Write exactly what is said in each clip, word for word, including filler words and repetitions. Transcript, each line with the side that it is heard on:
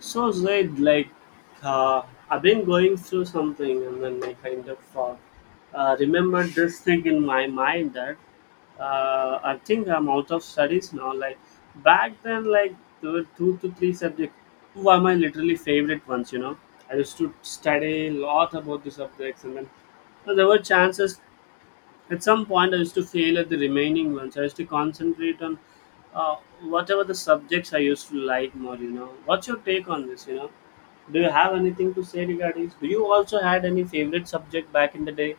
left: So Zaid, like, like, uh, I've been going through something, and then I kind of uh, uh, remembered this thing in my mind that uh, I think I'm out of studies now. Like back then, like there were two to three subjects. Two are my literally favorite ones. You know, I used to study a lot about the subjects, and then so there were chances at some point, I used to fail at the remaining ones. I used to concentrate on uh, whatever the subjects I used to like more. You know, what's your take on this? You know, do you have anything to say regarding this? Do you also had any favorite subject back in the day,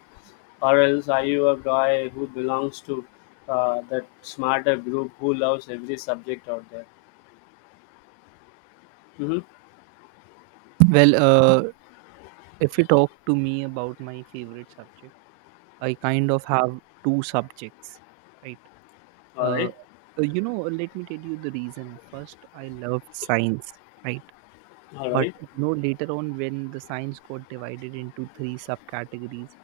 left: or else are you a guy who belongs to uh, that smarter group who loves every subject out there? Mm-hmm.
right: Well, uh, if you talk to me about my favorite subject, I kind of have two subjects, right?
left: All
right: Uh,
left: right,
right: uh, you know, Let me tell you the reason. First, I loved science, right?
left: all
right: But
left: right,
right: you know, later on, when the science got divided into three subcategories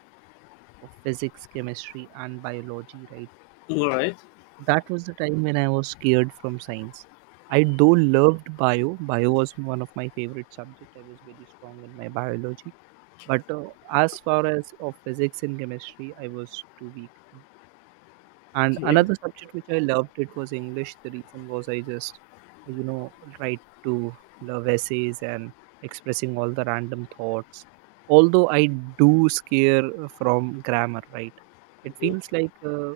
right: of physics, chemistry, and biology, right?
left: all right.
right: That was the time when I was scared from science. I though loved bio. Bio was one of my favorite subject. I was very strong in my biology, but uh, as far as of physics and chemistry, I was too weak. And
left: Okay.
right: another subject which I loved, it was English. The reason was, I just you know tried to love essays and expressing all the random thoughts, although I do scare uh, from grammar, right? It
left: Mm-hmm.
right: feels like, uh,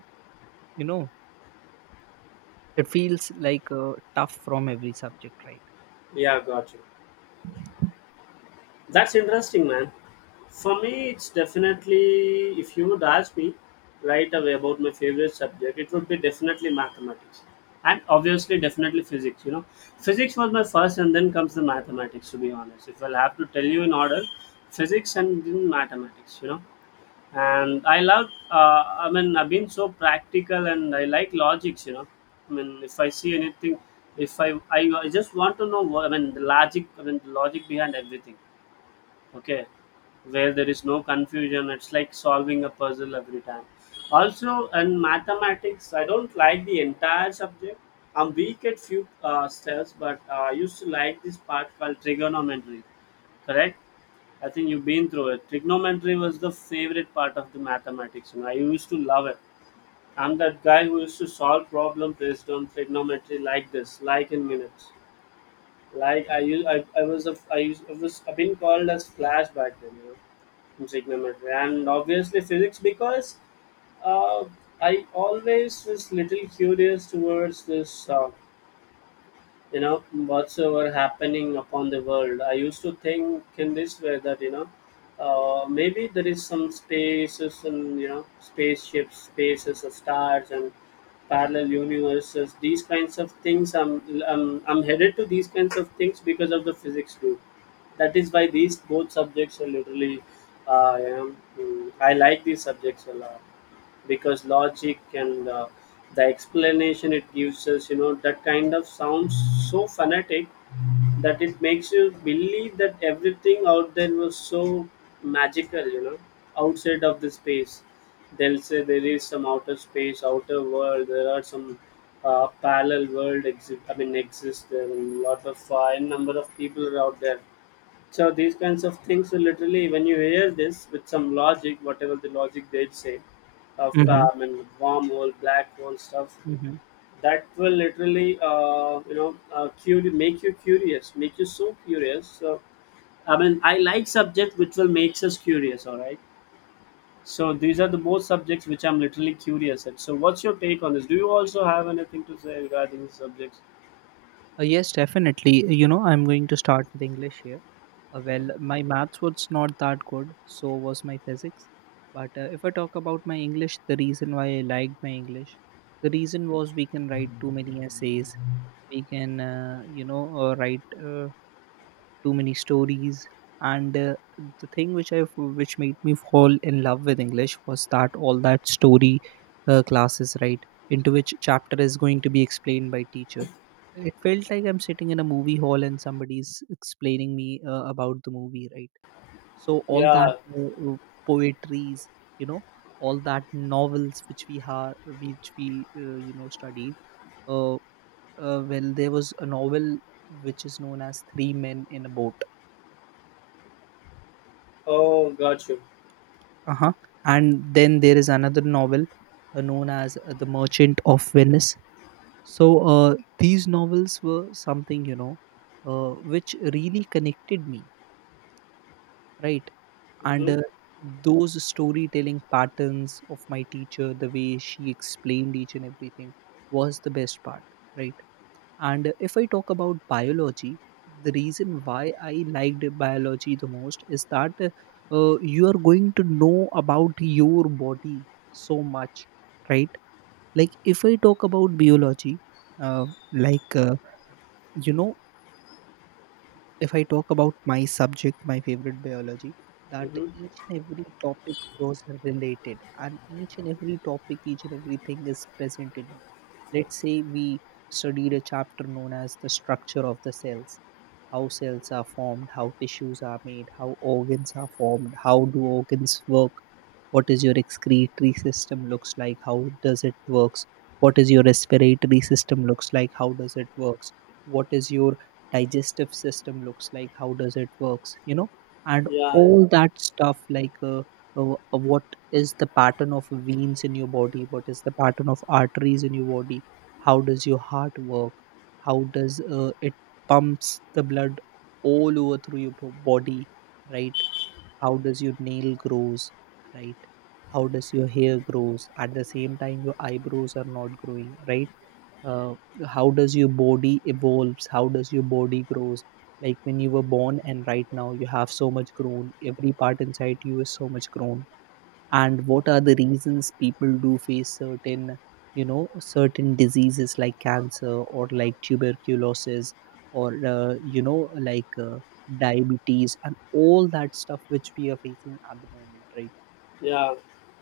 right: you know it feels like uh, tough from every subject, right?
left: Yeah, got you. That's interesting, man. For me, it's definitely, if you would ask me right away about my favorite subject, it would be definitely mathematics. And obviously, definitely physics. You know, physics was my first, and then comes the mathematics, to be honest. If I'll have to tell you in order, physics and then mathematics, you know. And I love, uh, I mean, I've been so practical and I like logics, you know. I mean, if I see anything, if I, I, I just want to know, what, I mean, the logic, I mean, the logic behind everything. Okay, where there is no confusion, it's like solving a puzzle every time. Also in mathematics, I don't like the entire subject. I'm weak at few uh, steps, but uh, I used to like this part called trigonometry. Correct. I think you've been through it. Trigonometry was the favorite part of the mathematics you know I used to love it. I'm that guy who used to solve problem based on trigonometry like this, like in minutes, like I use I, I was a I used I was I've been called as Flash back then, you know, in trigonometry, and obviously physics because uh, I always was little curious towards this. Uh, you know Whatsoever happening upon the world, I used to think in this way that you know uh, maybe there is some spaces, and you know spaceships, spaces of stars and parallel universes, these kinds of things. I'm i'm, I'm headed to these kinds of things because of the physics too. That is why these both subjects are literally uh, you know, mm, I like these subjects a lot, because logic and uh, the explanation it gives us, you know that kind of sounds so fanatic, that it makes you believe that everything out there was so magical, you know outside of the space. They'll say there is some outer space, outer world, there are some uh, parallel world exist, I mean, exist there, and lot of uh, n number of people are out there. So these kinds of things, so literally, when you hear this with some logic, whatever the logic they'd say, of
right: Mm-hmm.
left: uh, I mean, wormhole, black hole stuff,
right: Mm-hmm.
left: that will literally, uh, you know, uh, curi- make you curious, make you so curious. So, I mean, I like subject which will makes us curious. All right. So these are the both subjects which I'm literally curious at. So what's your take on this? Do you also have anything to say regarding these subjects?
right: Uh, yes definitely, you know I'm going to start with English here. Uh, well, my maths was not that good, so was my physics. But uh, if I talk about my English, the reason why I liked my English, the reason was we can write too many essays, we can, uh, you know, uh, write uh, too many stories. And uh, the thing which I which made me fall in love with English was that all that story uh, classes, right, into which chapter is going to be explained by teacher, it felt like I'm sitting in a movie hall and somebody's explaining me uh, about the movie, right? So all that
left: Yeah.
right: uh, uh, poetries, you know, all that novels which we have, which we uh, you know study. Uh, uh, well, there was a novel which is known as Three Men in a Boat.
left: Oh, got you.
right: Uh-huh. And then there is another novel uh, known as uh, The Merchant of Venice. So uh, these novels were something, you know, uh, which really connected me, right? And
left: Mm-hmm.
right: uh, those storytelling patterns of my teacher, the way she explained each and everything, was the best part, right? And uh, if I talk about biology, the reason why I liked biology the most is that, uh, uh, you are going to know about your body so much, right? Like if I talk about biology, uh, like uh, you know if I talk about my subject, my favorite biology, that
left: Mm-hmm.
right: each and every topic was related, and each and every topic, each and everything is present in you. Let's say we studied a chapter known as the structure of the cells, how cells are formed, how tissues are made, how organs are formed, how do organs work, what is your excretory system looks like, how does it works, what is your respiratory system looks like, how does it works, what is your digestive system looks like, how does it works, you know and
left: Yeah. Yeah.
right: all that stuff, like uh, uh, uh, what is the pattern of veins in your body, what is the pattern of arteries in your body, how does your heart work, how does uh, it pumps the blood all over through your bo- body, right? How does your nail grows, right? How does your hair grows at the same time your eyebrows are not growing, right? Uh, how does your body evolves, how does your body grows, like when you were born and right now you have so much grown, every part inside you is so much grown. And what are the reasons people do face certain, you know certain diseases like cancer or like tuberculosis, or uh, you know like uh, diabetes and all that stuff which we are facing at the moment, right?
left: Yeah.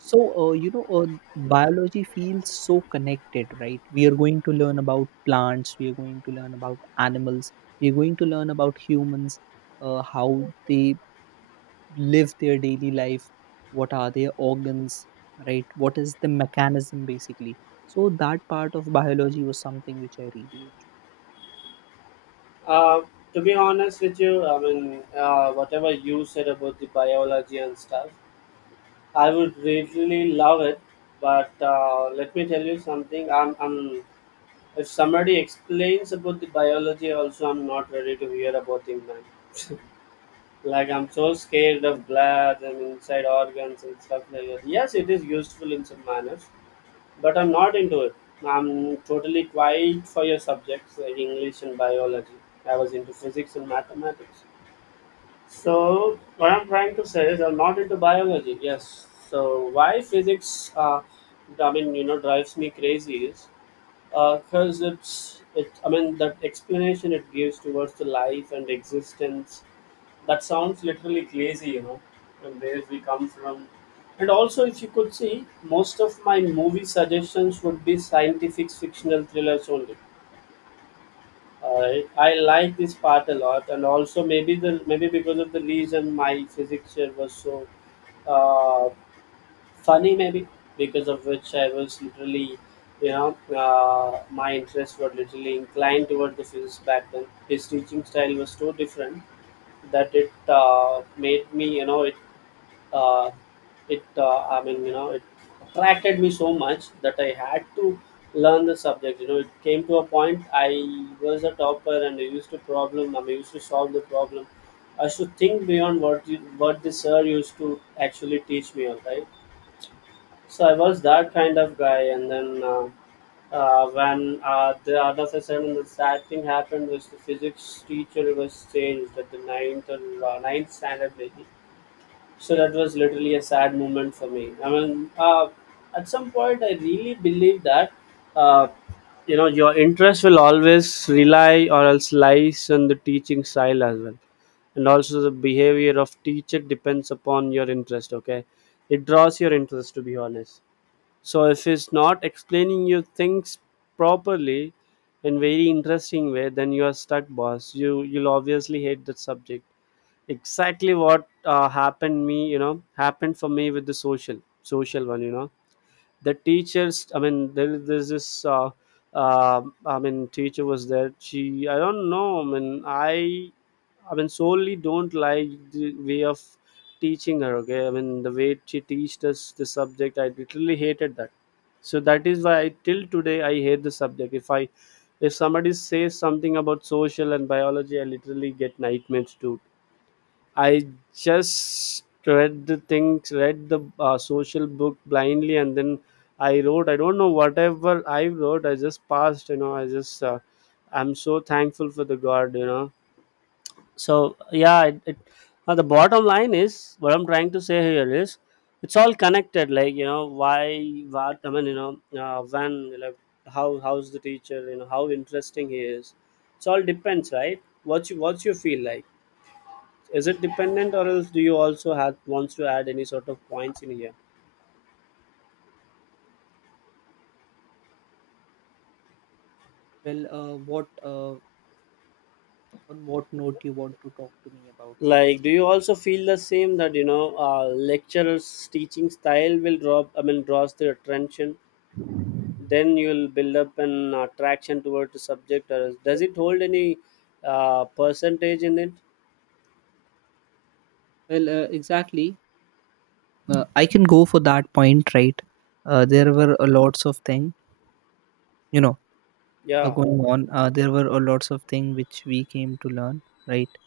right: So, uh, you know uh, biology feels so connected, right? We are going to learn about plants, we are going to learn about animals, we are going to learn about humans, uh, how they live their daily life, what are their organs, right? What is the mechanism, basically? So that part of biology was something which I really enjoyed.
left: Uh, to be honest with you, I mean, uh, whatever you said about the biology and stuff, I would really love it. But uh, let me tell you something. I'm, I'm, if somebody explains about the biology, also, I'm not ready to hear about it, man. Like, I'm so scared of blood and inside organs and stuff like that. Yes, it is useful in some manners, but I'm not into it. I'm totally quiet for your subjects like English and biology. I was into physics and mathematics. So what I'm trying to say is I'm not into biology. Yes. So why physics? Uh, I mean, you know, drives me crazy is because it's it. I mean, that explanation it gives towards the life and existence, that sounds literally crazy, you know, and where we come from. And also, if you could see, most of my movie suggestions would be scientific fictional thrillers only. I I like this part a lot, and also maybe the maybe because of the reason my physics chair was so uh, funny, maybe because of which I was literally, you know, uh, my interests were literally inclined toward the physics back then. His teaching style was so different that it uh, made me, you know, it uh, it uh, I mean, you know it attracted me so much that I had to learn the subject. You know it came to a point I was a topper, and I used to problem I mean, used to solve the problem. I used to think beyond what you, what the sir used to actually teach me. All right. So I was that kind of guy, and then uh, uh, when uh, the other session and the sad thing happened was the physics teacher was changed at the ninth, or uh, ninth standard maybe. So that was literally a sad moment for me. I mean, uh, at some point, I really believe that uh, you know your interest will always rely or else lies on the teaching style as well, and also the behavior of teacher depends upon your interest. Okay, it draws your interest, to be honest. So if he's not explaining you things properly in very interesting way, then you are stuck, boss. You you'll obviously hate that subject. Exactly what uh, happened me, you know happened for me with the social social one you know the teachers, I mean, there, there's this uh, uh, I mean teacher was there. She, I don't know, I mean, i i mean solely don't like the way of teaching her. Okay, I mean the way she teached us the subject, I literally hated that. So that is why I, till today I hate the subject. If I if somebody says something about social and biology, I literally get nightmares too. I just read the things, read the uh, social book blindly, and then I wrote. I don't know whatever I wrote. I just passed. You know, I just. Uh, I'm so thankful for the God. You know. So yeah, it, it, uh, the bottom line is what I'm trying to say here is, it's all connected. Like you know why, what I mean, you know uh, when, like, how how's the teacher, you know how interesting he is. It's all depends, right? What you what you feel like. Is it dependent, or else do you also have wants to add any sort of points in here?
right: Well, uh, what uh, on what note you want to talk to me about, because...
left: Like, do you also feel the same that you know uh, lecturers' teaching style will drop? I mean, draws the attention. Then you'll build up an attraction towards the subject, or else- does it hold any uh, percentage in it?
right: Well, uh, exactly, uh, I can go for that point, right? Uh, there were a lots of thing, you know uh,
left: Yeah,
right: going on. Uh, there were a lots of thing which we came to learn, right.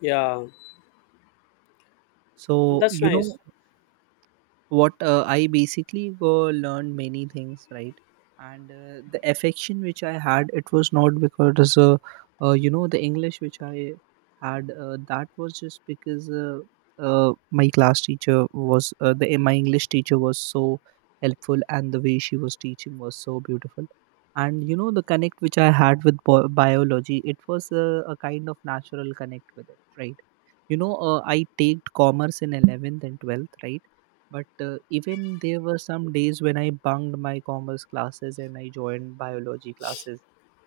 left: yeah, and
right: So,
left: that's
right: you
left: nice.
right: know what, uh, I basically go learn many things, right? And uh, the affection which I had, it was not because uh, uh, you know the English which I had, uh, that was just because uh, uh, my class teacher was, uh, the eh, my English teacher was so helpful, and the way she was teaching was so beautiful. And you know the connect which I had with bio- biology, it was uh, a kind of natural connect with it, right? You know uh, i take commerce in eleventh and twelfth, right? But uh, even there were some days when I bunked my commerce classes and I joined biology classes.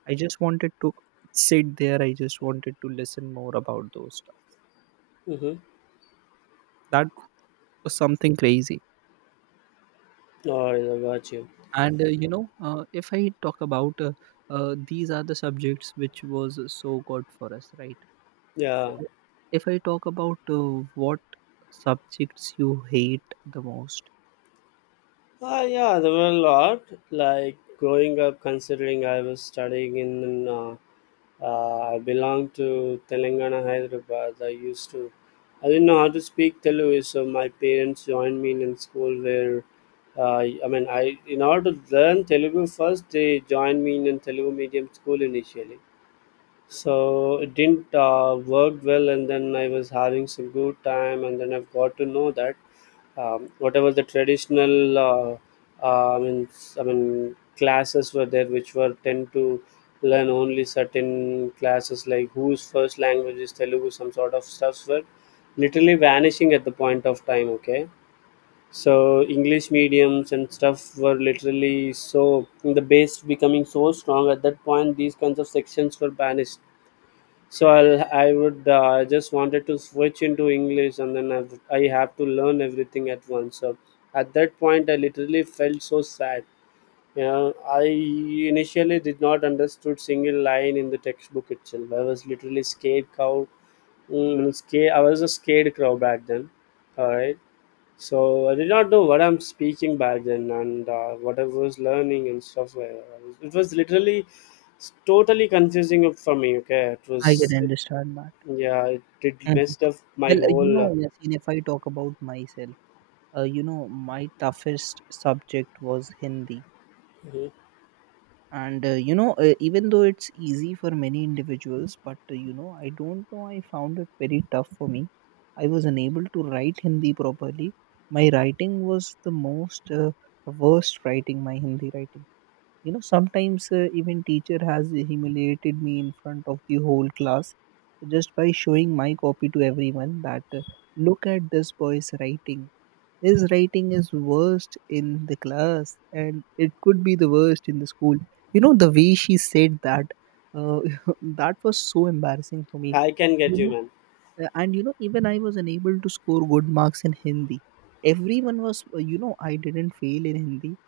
right: I just wanted to sit there. I just wanted to listen more about those stuff.
left: Mm-hmm.
right: That was something crazy.
left: Oh, I got you.
right: And uh, you know, uh, if I talk about, uh, uh, these are the subjects which was so good for us, right? So
left: Yeah.
right: if I talk about, uh, what subjects you hate the most...
left: Ah, yeah, there were a lot. Like growing up, considering I was studying in, uh, uh, I belonged to Telangana, Hyderabad. I used to, I didn't know how to speak Telugu, so my parents joined me in school where, uh, I mean, I in order to learn Telugu first, they joined me in a Telugu medium school initially. So it didn't uh, work well, and then I was having some good time, and then I've got to know that um, whatever the traditional uh, uh, i mean s- i mean classes were there which were tend to learn only certain classes like whose first language is Telugu. Some sort of stuffs were literally vanishing at the point of time. Okay, so English mediums and stuff were literally, so the base becoming so strong at that point, these kinds of sections were banished. So I'll, I would uh, I just wanted to switch into English, and then I've, I have to learn everything at once. So at that point, I literally felt so sad. You know, I initially did not understood single line in the textbook itself. I was literally scared cow. Mm, scared, I was a scared crow back then. All right. So I did not know what I'm speaking back then, and uh, what I was learning and stuff, like that. It was literally s- totally confusing for me. Okay, it
right: I can
left: was.
right: understand that.
left: Yeah, it, it
right: Mhm.
left: messed up my
right: Well, uh, you
left: whole. Uh,
right: know, Yasin, if I talk about myself. uh, you know my toughest subject was Hindi,
left: mhm.
right: and uh, you know uh, even though it's easy for many individuals, but uh, you know I don't know, I found it very tough for me. I was unable to write Hindi properly. My writing was the most uh, worst writing, my Hindi writing. You know sometimes uh, even teacher has humiliated me in front of the whole class, just by showing my copy to everyone that, uh, look at this boy's writing. His writing is worst in the class, and it could be the worst in the school. You know the way she said that. Uh, that was so embarrassing for me.
left: I can get
right: You
left: you,
right: know,
left: man.
right: uh, and, you know, even I was unable to score good marks in Hindi. Everyone was, uh, you know, I didn't fail in Hindi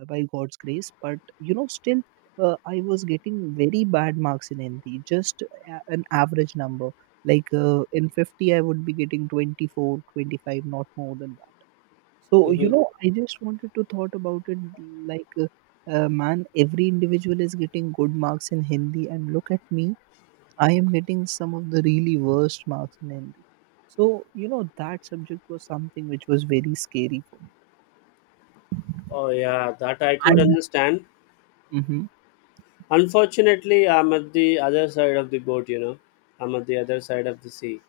right: uh, by God's grace, but, you know, still, uh, I was getting very bad marks in Hindi, just a- an average number, like uh, in fifty I would be getting twenty-four, twenty-five, not more than that. So, you
left: Hmm.
right: know, I just wanted to thought about it, like, uh, uh, man, every individual is getting good marks in Hindi, and look at me, I am getting some of the really worst marks in Hindi. So, you know, that subject was something which was very scary for me.
left: Oh yeah, that I could
right: And
left: understand.
right: hmm
left: Unfortunately, I'm at the other side of the boat. You know, I'm at the other side of the sea.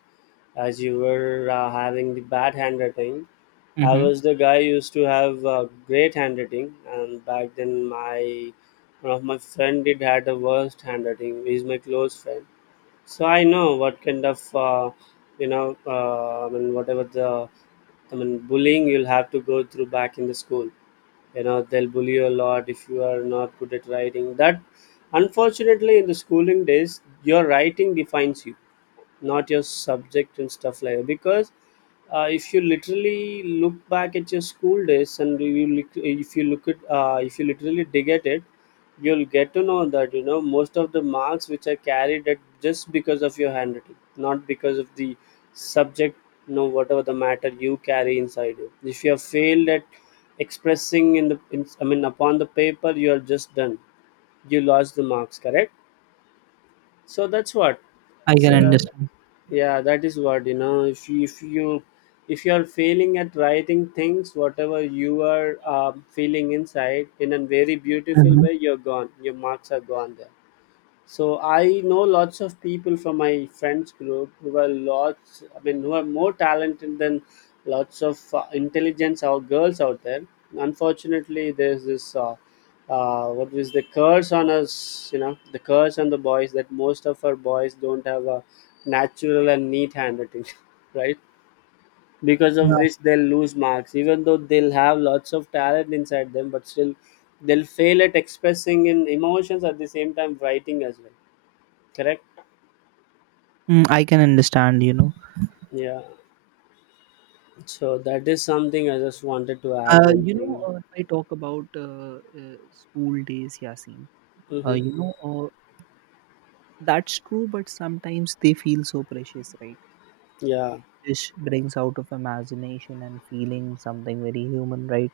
left: As you were uh, having the bad handwriting, I
right: hmm
left: was the guy who used to have uh, great handwriting, and back then my one of my friend did had the worst handwriting. He's my close friend. So I know what kind of uh, you know uh, I mean whatever the I mean bullying you'll have to go through back in the school. You know they'll bully you a lot if you are not good at writing. That Unfortunately, in the schooling days your writing defines you, not your subject and stuff like that. Because uh, if you literally look back at your school days, and you lit- if you look at uh, if you literally dig at it, you'll get to know that you know most of the marks which are carried at just because of your handwriting, not because of the subject. You know whatever the matter you carry inside you, if you have failed at expressing in the in, I mean, upon the paper, you are just done. You lost the marks, correct? So that's what.
right: I can
left: So
right: understand.
left: yeah, that is what, you know if you, if you if you are failing at writing things, whatever you are um, feeling inside in a very beautiful
right: Hmm.
left: way, you're gone, your marks are gone there. So I know lots of people from my friends group who are lots, I mean, who are more talented than lots of uh, intelligence or girls out there. Unfortunately, there's this uh, uh, what is the curse on us? You know, the curse on the boys, that most of our boys don't have a natural and neat handwriting, right? Because of
right: Yeah.
left: which they'll lose marks, even though they'll have lots of talent inside them, but still they'll fail at expressing in emotions at the same time writing as well. Correct?
right: Mm, I can understand, you know.
left: Yeah. So that is something. I just wanted to add
right: Uh,
left: one
right: you know,
left: thing.
right: uh, if I talk about, uh, uh, school days, Yasin, uh,
left: Mm-hmm.
right: you know, uh, that's true, but sometimes they feel so precious, right?
left: Yeah.
right: Dish brings out of imagination and feeling something very human, right?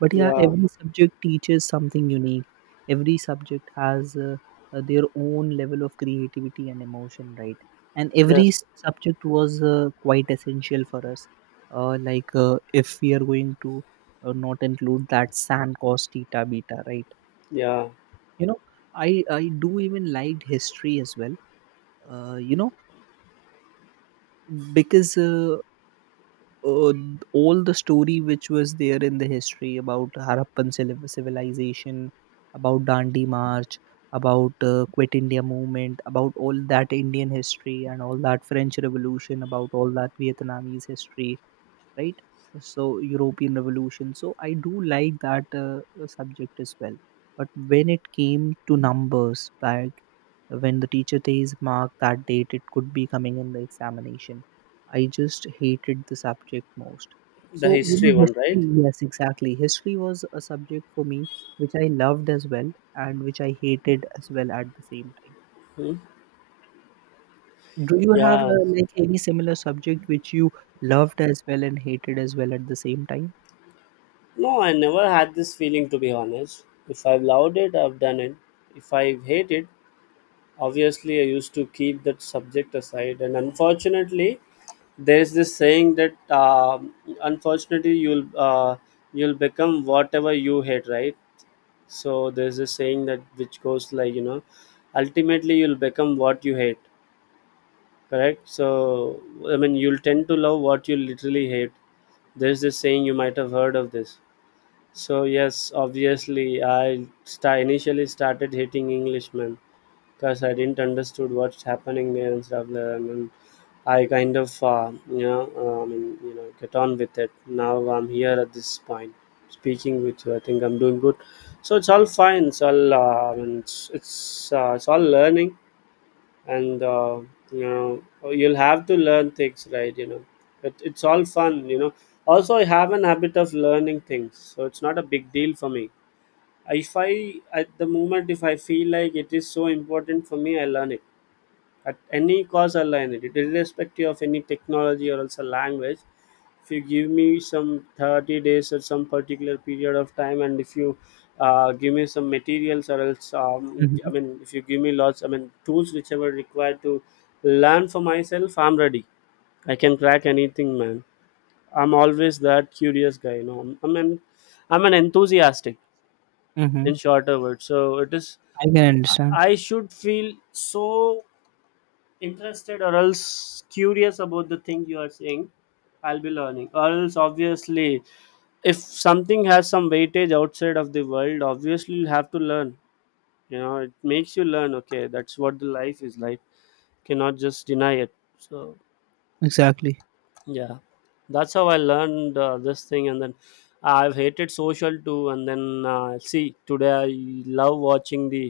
right: But yeah,
left: Yeah.
right: every subject teaches something unique. Every subject has, uh, uh, their own level of creativity and emotion, right? And every
left: Yes.
right: s- subject was uh, quite essential for us, uh, like, uh, if we are going to uh, not include that san cos theta beta, right?
left: Yeah.
right: You know i i do even liked history as well, uh, you know because uh, uh, all the story which was there in the history about Harappan civil- civilization, about Dandi March, about uh, Quit India movement, about all that Indian history and all that French Revolution, about all that Vietnamese history, right? So, European Revolution. So I do like that uh, uh, subject as well. But when it came to numbers, like when the teacher says mark that date, it could be coming in the examination, I just hated the subject most.
left: The
right: So, you know,
left: history one,
right: history,
left: right?
right: yes, exactly. History was a subject for me which I loved as well and which I hated as well at the same time.
left: Hmm?
right: Do you have,
left: Yeah.
right: uh, like, any similar subject which you loved as well and hated as well at the same time?
left: No, I never had this feeling, to be honest. If I've loved it, I've done it. If I hate it, obviously I used to keep that subject aside. And unfortunately, there's this saying that um unfortunately you'll uh, you'll become whatever you hate, right? So there's a saying that, which goes like, you know ultimately you'll become what you hate. Correct? So, I mean, you'll tend to love what you literally hate. There's this saying, you might have heard of this. So yes, obviously, I sta initially started hating English, man. Because I didn't understood what's happening there and stuff. There. And I kind of, uh, you know, um, you know, get on with it. Now I'm here at this point, speaking with you. I think I'm doing good. So it's all fine. It's all, uh, I mean, it's it's, uh, it's all learning, and uh, you know, you'll have to learn things, right? You know, it, it's all fun. You know. Also, I have an habit of learning things, so it's not a big deal for me if I, at the moment, if I feel like it is so important for me, I learn it at any cause or line, it irrespective of any technology or also language. If you give me some thirty days or some particular period of time, and if you uh, give me some materials or else, um, I mean, if you give me lots, I mean, tools whichever required to learn for myself, I'm ready. I can crack anything, man. I'm always that curious guy, you know. I'm an, I'm an enthusiastic,
right: Mhm.
left: in shorter words. So it is,
right: I can understand.
left: I should feel so interested or else curious about the thing you are saying. I'll be learning, or else, obviously, if something has some weightage outside of the world, obviously you'll have to learn. You know it makes you learn. Okay, that's what the life is. Like, cannot just deny it. So
right: Exactly.
left: yeah, that's how I learned uh, this thing. And then I've hated social too. And then uh, see, today I love watching the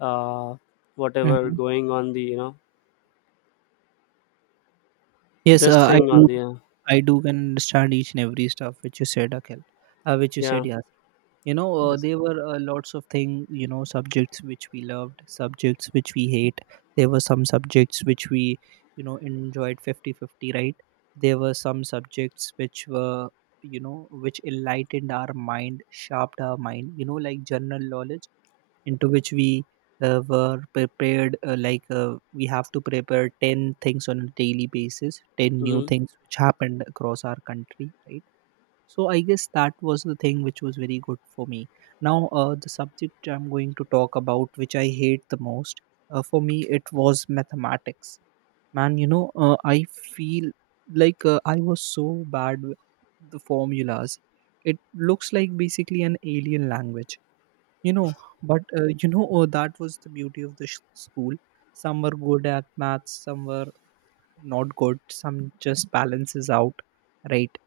left: uh, whatever
right: Mhm.
left: going on the, you know,
right: Yes,
left: this
right: uh, I
left: thing
right: do.
left: on the uh,
right: I do can understand each and every stuff which you said, Akhil, uh, which you said,
left: yeah.
right: Yasin. You know, uh,
left: Yes.
right: there were uh, lots of thing. You know, subjects which we loved, subjects which we hate. There were some subjects which we, you know, enjoyed fifty-fifty, right? There were some subjects which were, you know, which enlightened our mind, sharpened our mind. You know, like general knowledge into which we uh, were prepared uh, like uh, we have to prepare ten things on a daily basis, ten new
left: Mhm.
right: things which happened across our country, right? So I guess that was the thing which was very good for me. Now uh, the subject which I'm going to talk about, which I hate the most, uh, for me it was mathematics, man. You know, uh, I feel like uh, I was so bad with the formulas. It looks like basically an alien language, you know. But uh, you know oh, that was the beauty of the sh- school. Some were good at maths, some were not good, some just balances out, right?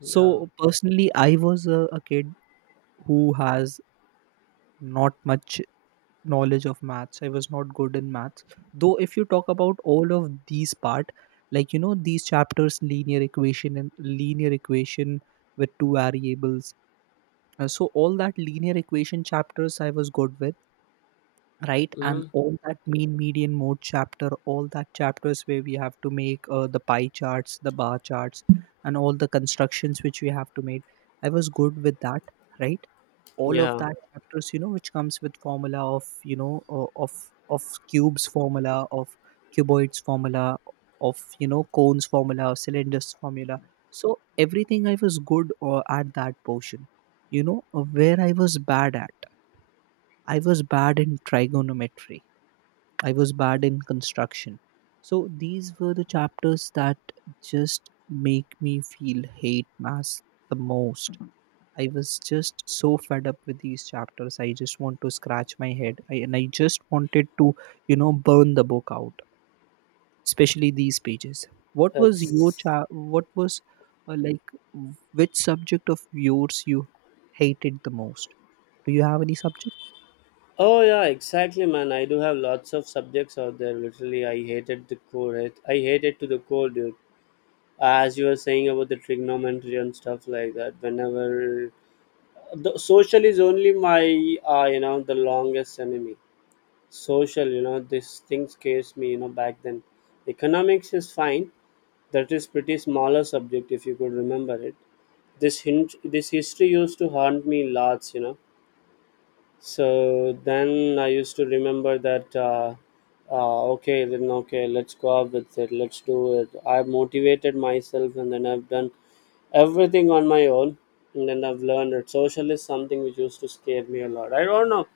right: So
left: Yeah.
right: personally I was a, a kid who has not much knowledge of maths. I was not good in maths, though. If you talk about all of these part, like you know, these chapters linear equation and linear equation with two variables. Uh, so all that linear equation chapters I was good with, right? And
left: Hmm.
right: all that mean median mode chapter, all that chapters where we have to make uh, the pie charts, the bar charts, and all the constructions which we have to make, I was good with that, right? All of
left: Yeah.
right: that chapters, you know, which comes with formula of you know uh, of of cubes, formula of cuboids, formula of, you know, cones, formula cylinders formula. So everything I was good uh, at that portion. You know, uh, where I was bad at, I was bad in trigonometry. I was bad in construction. So these were the chapters that just make me feel hate mass the most. I was just so fed up with these chapters. I just want to scratch my head. I, and I just wanted to, you know, burn the book out, especially these pages. What was your
left: Ex-
right: cha- what was uh, like w- which subject of yours you hated the most? Do you have any subject?
left: oh yeah, exactly, man. I do have lots of subjects out there. Literally, I hated the core. I, I hated to the core, dude. As you were saying about the trigonometry and stuff like that. Whenever the social is only my, uh, you know, the longest enemy. Social, you know, these things scares me. You know, back then, economics is fine. That is pretty smaller subject if you could remember it. This hint, this history used to haunt me lots. You know So then I used to remember that, uh, uh, okay, then okay, let's go up with it, let's do it. I have motivated myself and then I've done everything on my own, and then I've learned that social is something which used to scare me a lot. I don't know.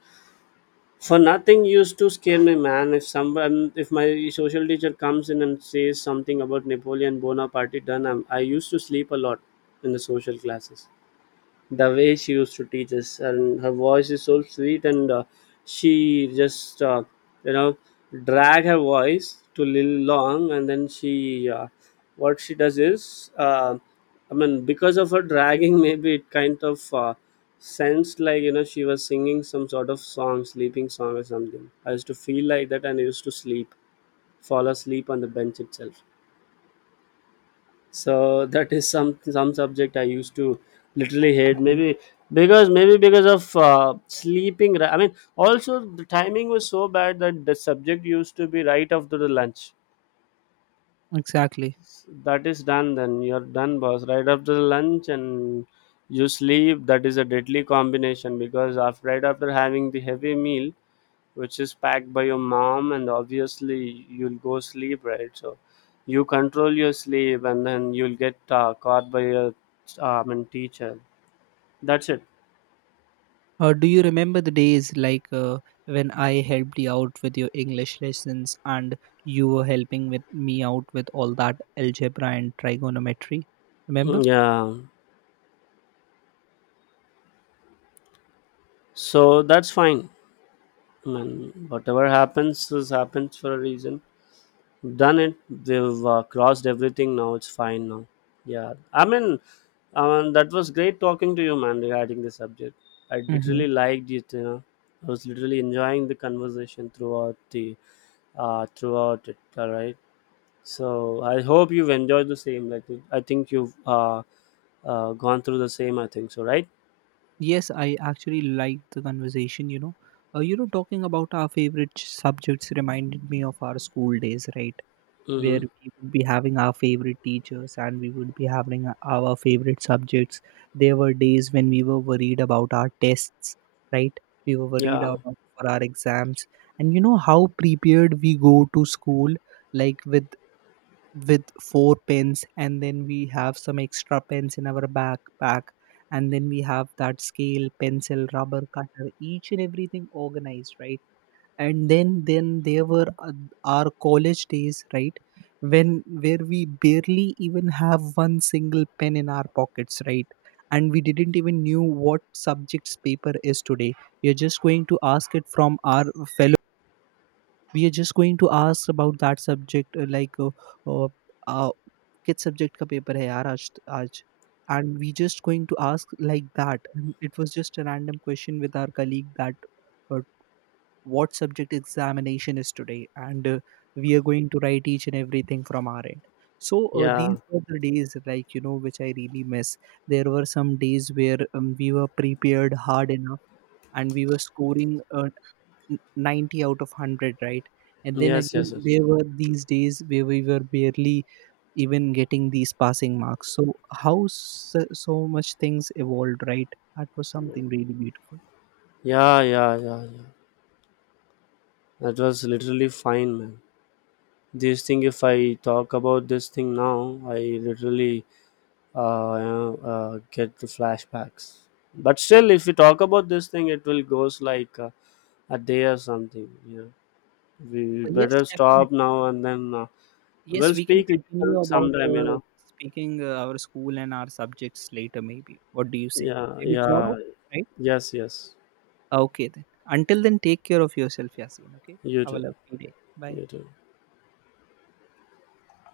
left: For nothing used to scare me, man. If someone, if my social teacher comes in and says something about Napoleon Bonaparte, then I'm, I used to sleep a lot in the social classes. The way she used to teach us, and her voice is so sweet, and uh, she just uh, you know drag her voice to little long, and then she uh, what she does is uh, I mean, because of her dragging, maybe it kind of uh, sensed like, you know she was singing some sort of song, sleeping song or something. I used to feel like that, and I used to sleep fall asleep on the bench itself. So that is some some subject I used to literally hate,
right: Mhm.
left: maybe. Because maybe because of uh, sleeping, ri- I mean, also the timing was so bad that the subject used to be right after the lunch.
right: Exactly.
left: That is done, then you're done, boss. Right after the lunch and you sleep, that is a deadly combination, because after right after having the heavy meal which is packed by your mom, and obviously you'll go sleep, right? So you control your sleep and then you'll get uh, caught by your uh, I mean, teacher. That's it.
right: Uh, do you remember the days like uh, when I helped you out with your English lessons and you were helping with me out with all that algebra and trigonometry? Remember?
left: Yeah. So that's fine. I mean, whatever happens is happens for a reason. Done it. We've uh, crossed everything now. It's fine now. Yeah, I mean, um, that was great talking to you, man, regarding this subject. I
right: Mm-hmm.
left: literally liked it you know I was literally enjoying the conversation throughout the uh, throughout it. All right. So I hope you've enjoyed the same. Like, I think you've uh, uh, gone through the same. I think so, right?
right: Yes, I actually liked the conversation. You know, uh, you know, talking about our favorite ch- subjects reminded me of our school days, right? Where
left: Mm-hmm.
right: we would be having our favorite teachers and we would be having our favorite subjects. There were days when we were worried about our tests, right? We were worried
left: Yeah.
right: about for our exams. And you know how prepared we go to school, like with with four pens, and then we have some extra pens in our backpack, and then we have that scale, pencil, rubber, cutter, each and everything organized, right? And then then there were uh, our college days, right? When where we barely even have one single pen in our pockets, right? And we didn't even knew what subject's paper is today. We are just going to ask it from our fellow, we are just going to ask about that subject uh, like uh, uh, uh, किस subject का paper है यार आज आज And we just going to ask like that. And it was just a random question with our colleague that uh, what subject examination is today, and uh, we are going to write each and everything from our end. So uh, these
left: Yeah.
right: were the days, like you know, which I really miss. There were some days where um, we were prepared hard enough and we were scoring uh, n- ninety out of one hundred, right? And then
left: Yes.
right: again
left: Yes. Yes.
right: there were these days where we were barely even getting these passing marks. So how, so, so much things evolved, right? That was something really beautiful.
left: Yeah. Yeah. Yeah. Yeah. That was literally fine, man. This thing, if I talk about this thing now, I literally uh, you know, uh, get the flashbacks. But still, if we talk about this thing, it will goes like uh, a day or something. You know, we
right: Uh, yes,
left: better
right: definitely.
left: stop now and then. Uh,
right: Yes,
left: We'll
right: we can
left: speak later
right: continue about
left: sometime, you
right: uh,
left: know.
right: speaking uh, our school and our subjects later, maybe. What do you say?
left: Yeah,
right: Maybe tomorrow,
left: yeah.
right: right?
left: Yes, yes.
right: Okay, then. Until then, take care of yourself, Yasin. Okay.
left: You
right: Have a
left: too.
right: lovely day. Bye.
left: You too.